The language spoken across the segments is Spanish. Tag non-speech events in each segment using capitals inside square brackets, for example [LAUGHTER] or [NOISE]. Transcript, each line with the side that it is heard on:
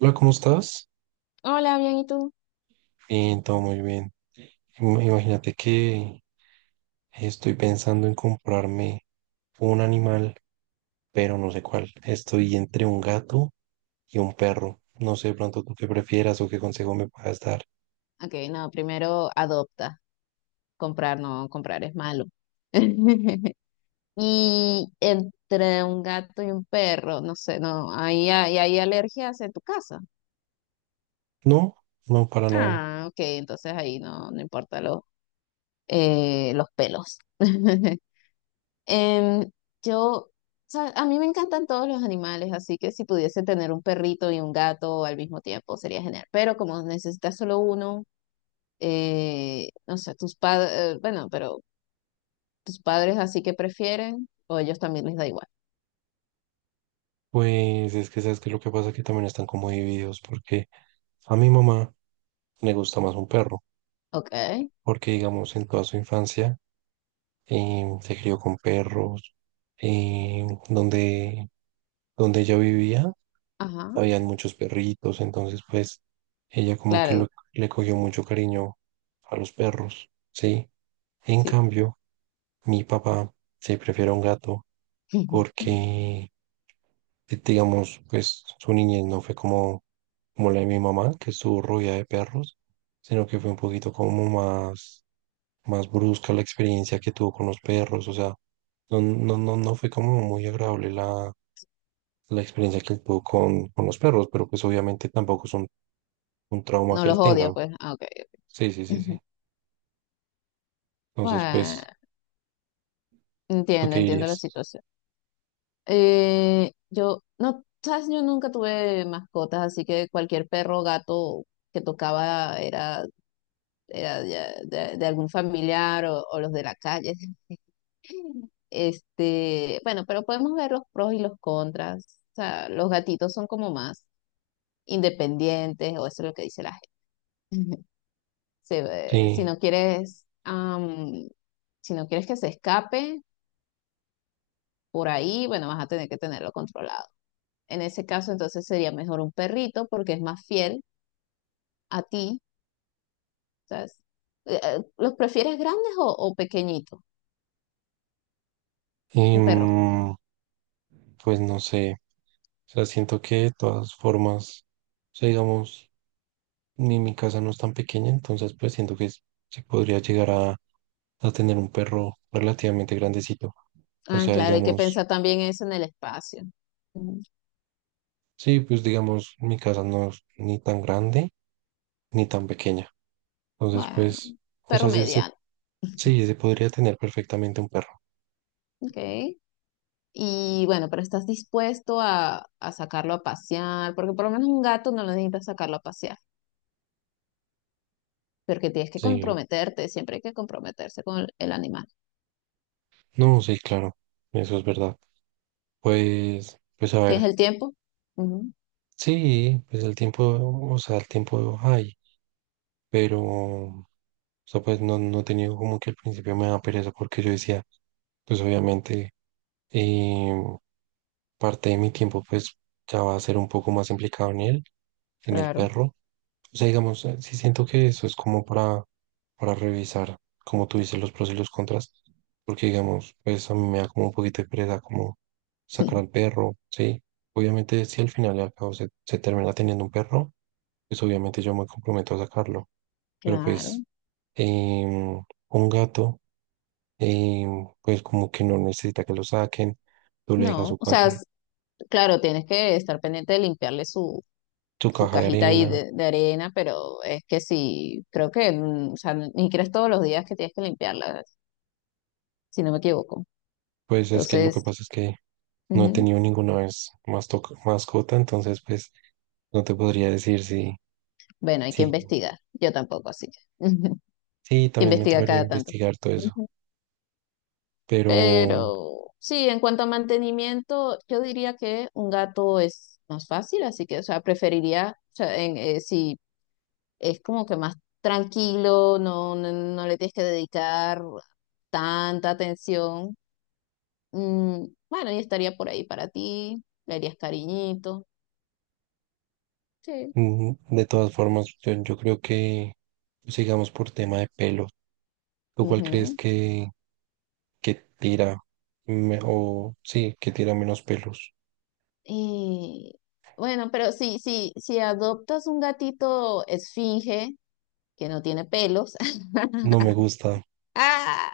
right: Hola, ¿cómo estás?
left: Hola, bien, ¿y tú?
right: Bien, todo muy bien. Imagínate que estoy pensando en comprarme un animal, pero no sé cuál. Estoy entre un gato y un perro. No sé de pronto tú qué prefieras o qué consejo me puedas dar.
left: Ok, no, primero adopta. Comprar, no, comprar es malo. [LAUGHS] Y entre un gato y un perro, no sé, no, ahí hay alergias en tu casa.
right: No, no, para nada.
left: Ah, ok, entonces ahí no, no importa los pelos. [LAUGHS] Em, yo, o sea, a mí me encantan todos los animales, así que si pudiese tener un perrito y un gato al mismo tiempo sería genial. Pero como necesitas solo uno, no sé, tus padres, bueno, pero ¿tus padres así que prefieren o ellos también les da igual?
right: Pues es que sabes que lo que pasa es que también están como divididos porque a mi mamá le gusta más un perro,
left: Ok,
right: porque digamos en toda su infancia se crió con perros, eh, donde, donde ella vivía
left: ajá,
right: habían muchos perritos, entonces pues ella como que
left: claro,
right: le cogió mucho cariño a los perros, ¿sí? En
left: sí.
right: cambio, mi papá se prefiere a un gato
left: [LAUGHS]
right: porque, digamos, pues su niñez no fue como, como la de mi mamá, que estuvo rodeada de perros, sino que fue un poquito como más, más brusca la experiencia que tuvo con los perros, o sea, no, no, no, no fue como muy agradable la, la experiencia que él tuvo con los perros, pero pues obviamente tampoco es un trauma
left: No
right: que
left: los
right: él
left: odia,
right: tenga.
left: pues. Ah, ok.
right: Sí, sí, sí, sí.
left: Ujú.
right: Entonces,
left: Bueno,
right: pues, ¿tú
left: entiendo,
right: qué
left: entiendo la
right: dirías?
left: situación. Yo, no, sabes, yo nunca tuve mascotas, así que cualquier perro o gato que tocaba era, era de algún familiar o los de la calle. [LAUGHS] Este, bueno, pero podemos ver los pros y los contras. O sea, los gatitos son como más independientes, o eso es lo que dice la gente. [LAUGHS] Se ve- si
right: Sí,
left: no quieres, am, si no quieres que se escape por ahí, bueno, vas a tener que tenerlo controlado. En ese caso, entonces sería mejor un perrito porque es más fiel a ti, ¿sabes? ¿Los prefieres grandes o pequeñitos?
right: y
left: Un perro.
right: pues no sé, o sea, siento que de todas formas, o sea, digamos, ni mi casa no es tan pequeña, entonces pues siento que se podría llegar a tener un perro relativamente grandecito. O
left: Ah,
right: sea,
left: claro, hay que
right: digamos,
left: pensar también eso en el espacio. Mm,
right: sí, pues digamos, mi casa no es ni tan grande ni tan pequeña. Entonces,
left: bueno,
right: pues, o
left: perro
right: sea, se-
left: mediano,
right: sí, se podría tener perfectamente un perro.
left: ok. Y bueno, pero estás dispuesto a sacarlo a pasear, porque por lo menos un gato no lo necesitas sacarlo a pasear porque tienes que
right: Sí,
left: comprometerte, siempre hay que comprometerse con el animal.
right: no, sí, claro, eso es verdad. Pues, pues a
left: ¿Tienes
right: ver,
left: el tiempo? Ujú,
right: sí, pues el tiempo, o sea, el tiempo hay, pero, o sea, pues no, no he tenido como que al principio me da pereza porque yo decía, pues obviamente eh, parte de mi tiempo pues ya va a ser un poco más implicado en él, en el
left: claro.
right: perro. O sea, digamos, sí siento que eso es como para revisar, como tú dices, los pros y los contras, porque digamos, pues a mí me da como un poquito de pereza como sacar al
left: [LAUGHS]
right: perro, ¿sí? Obviamente, si al final y al cabo se termina teniendo un perro, pues obviamente yo me comprometo a sacarlo, pero
left: Claro.
right: pues em, un gato, pues como que no necesita que lo saquen, tú le dejas
left: No, o sea, claro, tienes que estar pendiente de limpiarle su,
right: su
left: su
right: caja de
left: cajita ahí
right: arena,
left: de arena, pero es que sí, creo que, mm, o sea, ni crees todos los días que tienes que limpiarla, si no me equivoco.
right: pues es que lo que
left: Entonces,
right: pasa es que no he
left: ujú,
right: tenido ninguna vez más mascota, entonces pues no te podría decir si,
left: bueno, hay que
right: sí,
left: investigar. Yo tampoco, así que,
right: sí,
left: [LAUGHS] que
right: también me
left: investiga
right: tocaría
left: cada tanto.
right: investigar todo eso, pero
left: Pero sí, en cuanto a mantenimiento, yo diría que un gato es más fácil, así que, o sea, preferiría, o sea, si es como que más tranquilo, no, no, no le tienes que dedicar tanta atención. Mm, bueno, y estaría por ahí para ti, le harías cariñito. Sí.
right: de todas formas, yo creo que pues, sigamos por tema de pelo. ¿Tú cuál crees
left: Ujú.
right: que tira? O sí, que tira menos pelos.
left: Y bueno, pero si adoptas un gatito esfinge que no tiene pelos,
right: No
left: [LAUGHS]
right: me gusta,
left: ¡ah!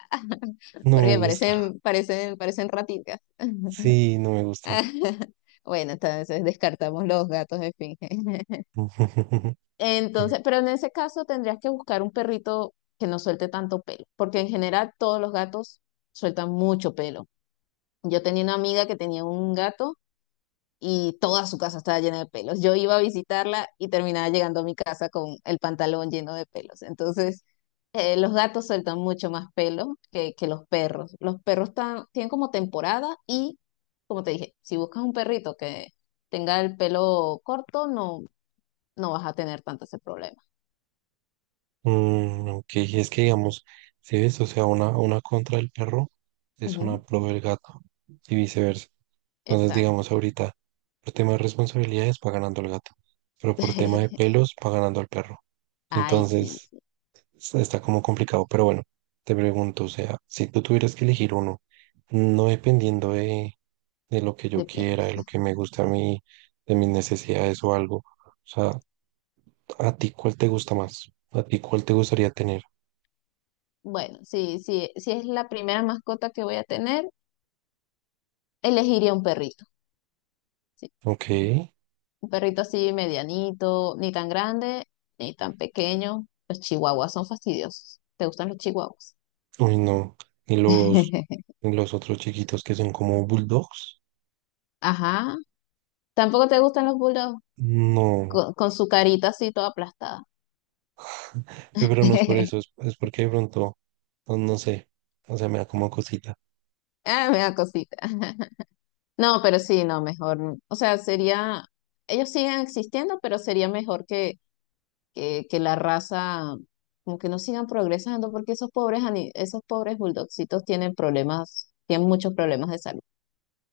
right: no me
left: Porque
right: gusta,
left: parecen ratitas.
right: sí, no me gusta.
left: [LAUGHS] Bueno, entonces descartamos los gatos esfinge. [LAUGHS]
right: [LAUGHS]
left: Entonces, pero en ese caso tendrías que buscar un perrito que no suelte tanto pelo, porque en general todos los gatos sueltan mucho pelo. Yo tenía una amiga que tenía un gato y toda su casa estaba llena de pelos. Yo iba a visitarla y terminaba llegando a mi casa con el pantalón lleno de pelos. Entonces, los gatos sueltan mucho más pelo que los perros. Los perros tienen como temporada y, como te dije, si buscas un perrito que tenga el pelo corto, no, no vas a tener tanto ese problema.
right: Mm, ok, es que digamos, si ves, o sea, una contra el perro es
left: Ujú,
right: una pro del gato y viceversa. Entonces,
left: exacto.
right: digamos, ahorita, por tema de responsabilidades va ganando el gato, pero por tema de
left: [LAUGHS]
right: pelos va ganando el perro.
left: Ay, sí,
right: Entonces,
left: sí,
right: es- está como complicado, pero bueno, te pregunto, o sea, si tú tuvieras que elegir uno, no dependiendo de lo que
left: de
right: yo quiera, de
left: pelos.
right: lo que me gusta a mí, de mis necesidades o algo, o sea, ¿a ti cuál te gusta más? ¿A ti cuál te gustaría tener?
left: Bueno, sí, sí, si es la primera mascota que voy a tener, elegiría un perrito. Sí.
right: Ok.
left: Un perrito así medianito, ni tan grande, ni tan pequeño. Los chihuahuas son fastidiosos. ¿Te gustan los chihuahuas?
right: Uy, no. Y los,
left: [LAUGHS]
right: y los otros chiquitos que son como bulldogs.
left: Ajá. ¿Tampoco te gustan los bulldogs?
right: No.
left: Con su carita así toda aplastada.
right: Pero no es por eso,
left: [LAUGHS]
right: es porque de pronto, pues, no sé. O sea, me da como cosita.
left: Ah, me da cosita. [LAUGHS] No, pero sí, no, mejor. O sea, sería, ellos siguen existiendo, pero sería mejor que, que la raza, como que no sigan progresando, porque esos pobres, esos pobres bulldogcitos tienen problemas, tienen muchos problemas de salud.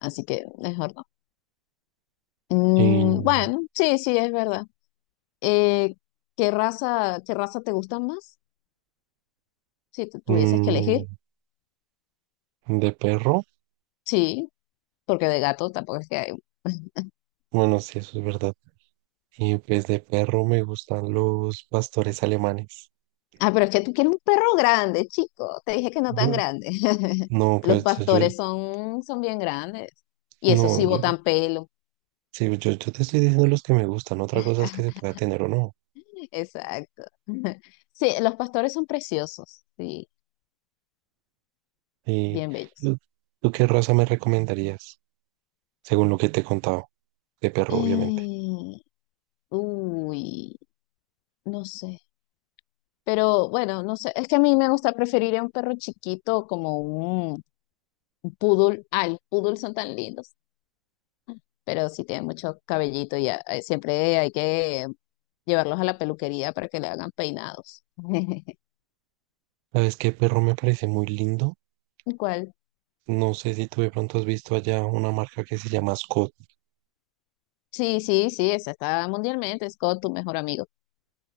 left: Así que mejor.
right: Y
left: Mm,
right: no.
left: bueno, sí, sí, es verdad. Eh, qué raza te gusta más? Si te tuvieses que
right: Mm,
left: elegir.
right: de perro.
left: Sí, porque de gato tampoco es que hay. [LAUGHS]
right: Bueno, sí, eso es verdad. Y pues de perro me gustan los pastores alemanes.
left: Ah, pero es que tú quieres un perro grande, chico. Te dije que no tan
right: Bu-
left: grande. [LAUGHS]
right: No,
left: Los
right: pues yo,
left: pastores son, son bien grandes. Y eso
right: no,
left: sí,
right: yo,
left: botan pelo.
right: sí, yo te estoy diciendo los que me gustan. Otra cosa es que se
left: [LAUGHS]
right: pueda tener o no.
left: Exacto. [LAUGHS] Sí, los pastores son preciosos. Sí,
right: Y,
left: bien bellos.
right: ¿tú tú qué raza me recomendarías? Según lo que te he contado, de perro, obviamente.
left: Eh, uy, no sé. Pero bueno, no sé, es que a mí me gusta preferir a un perro chiquito como un poodle. Ah, los poodles son tan lindos, pero sí tienen mucho cabellito y siempre hay que llevarlos a la peluquería para que le hagan peinados. [LAUGHS]
right: ¿Sabes qué perro me parece muy lindo?
left: ¿Cuál?
right: No sé si tú de pronto has visto allá una marca que se llama Scott.
left: Sí, sí, sí, esa está mundialmente, Scott, tu mejor amigo.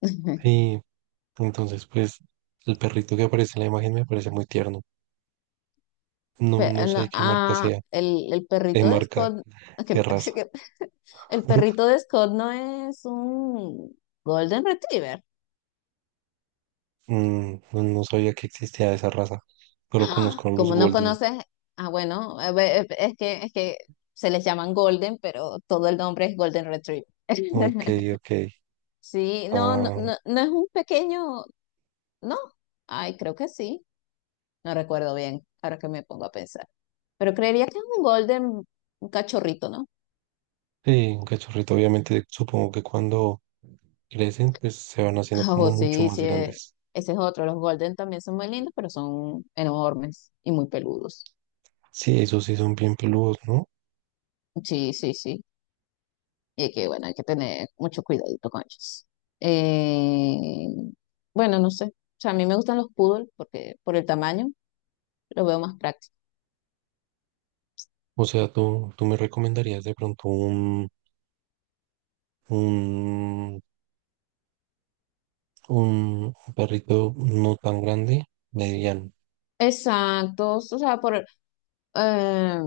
left: [LAUGHS]
right: Sí, entonces pues el perrito que aparece en la imagen me parece muy tierno. No, no
left: No,
right: sé qué marca
left: ah,
right: sea,
left: el
right: qué
left: perrito de
right: marca,
left: Scott, [LAUGHS]
right: qué
left: que-
right: raza.
left: que- el
right: [LAUGHS]
left: perrito de Scott no es un Golden Retriever.
right: Mm, no, no sabía que existía esa raza,
left: [GASPS]
right: pero
left: ¡Ah!
right: conozco a los
left: Como no
right: Golden.
left: conoces, ah, bueno, a ver, es que se les llaman Golden, pero todo el nombre es Golden Retriever.
right: Ok,
left: [LAUGHS]
right: ok.
left: Sí, no, no,
right: Ah,
left: no, no es un pequeño, no, ay, creo que sí, no recuerdo bien, ahora que me pongo a pensar, pero creería que es un golden, un cachorrito, ¿no?
right: sí, un cachorrito, obviamente supongo que cuando crecen pues se van haciendo
left: [LAUGHS]
right: como
left: Oh,
right: mucho
left: sí,
right: más
left: sí,
right: grandes.
left: ese es otro, los golden también son muy lindos, pero son enormes y muy peludos.
right: Sí, esos sí son bien peludos, ¿no?
left: Sí, sí, sí. Y que bueno, hay que tener mucho cuidadito con ellos. Eh, bueno, no sé. O sea, a mí me gustan los poodle porque por el tamaño los veo más prácticos.
right: O sea, tú me recomendarías de pronto un, un perrito no tan grande, mediano.
left: Exactos, eh,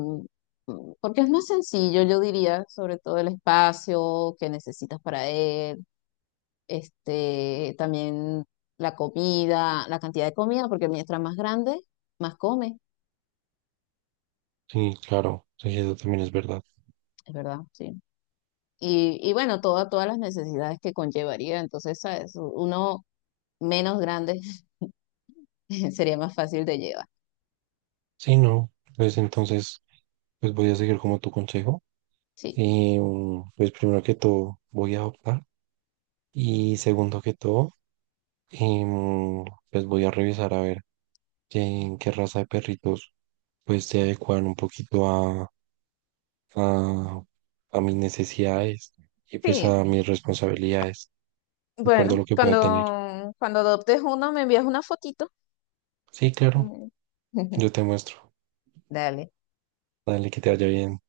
left: porque es más sencillo, yo diría, sobre todo el espacio que necesitas para él, este, también la comida, la cantidad de comida, porque mientras más grande, más come,
right: Sí, claro, sí, eso también es verdad.
left: es verdad, sí. Y bueno, todas las necesidades que conllevaría. Entonces, ¿sabes? Uno menos grande [LAUGHS] sería más fácil de llevar.
right: Sí, no, pues entonces, pues voy a seguir como tu consejo.
left: Sí.
right: Y pues primero que todo, voy a adoptar. Y segundo que todo, em, pues voy a revisar a ver qué, qué raza de perritos pues se adecuan un poquito a, a mis necesidades y pues a
left: Sí,
right: mis responsabilidades, de acuerdo
left: bueno,
right: a lo que pueda tener.
left: cuando, cuando adoptes uno me envías una fotito.
right: Sí, claro,
left: Y [LAUGHS]
right: yo te muestro.
left: dale.
right: Dale, que te vaya bien.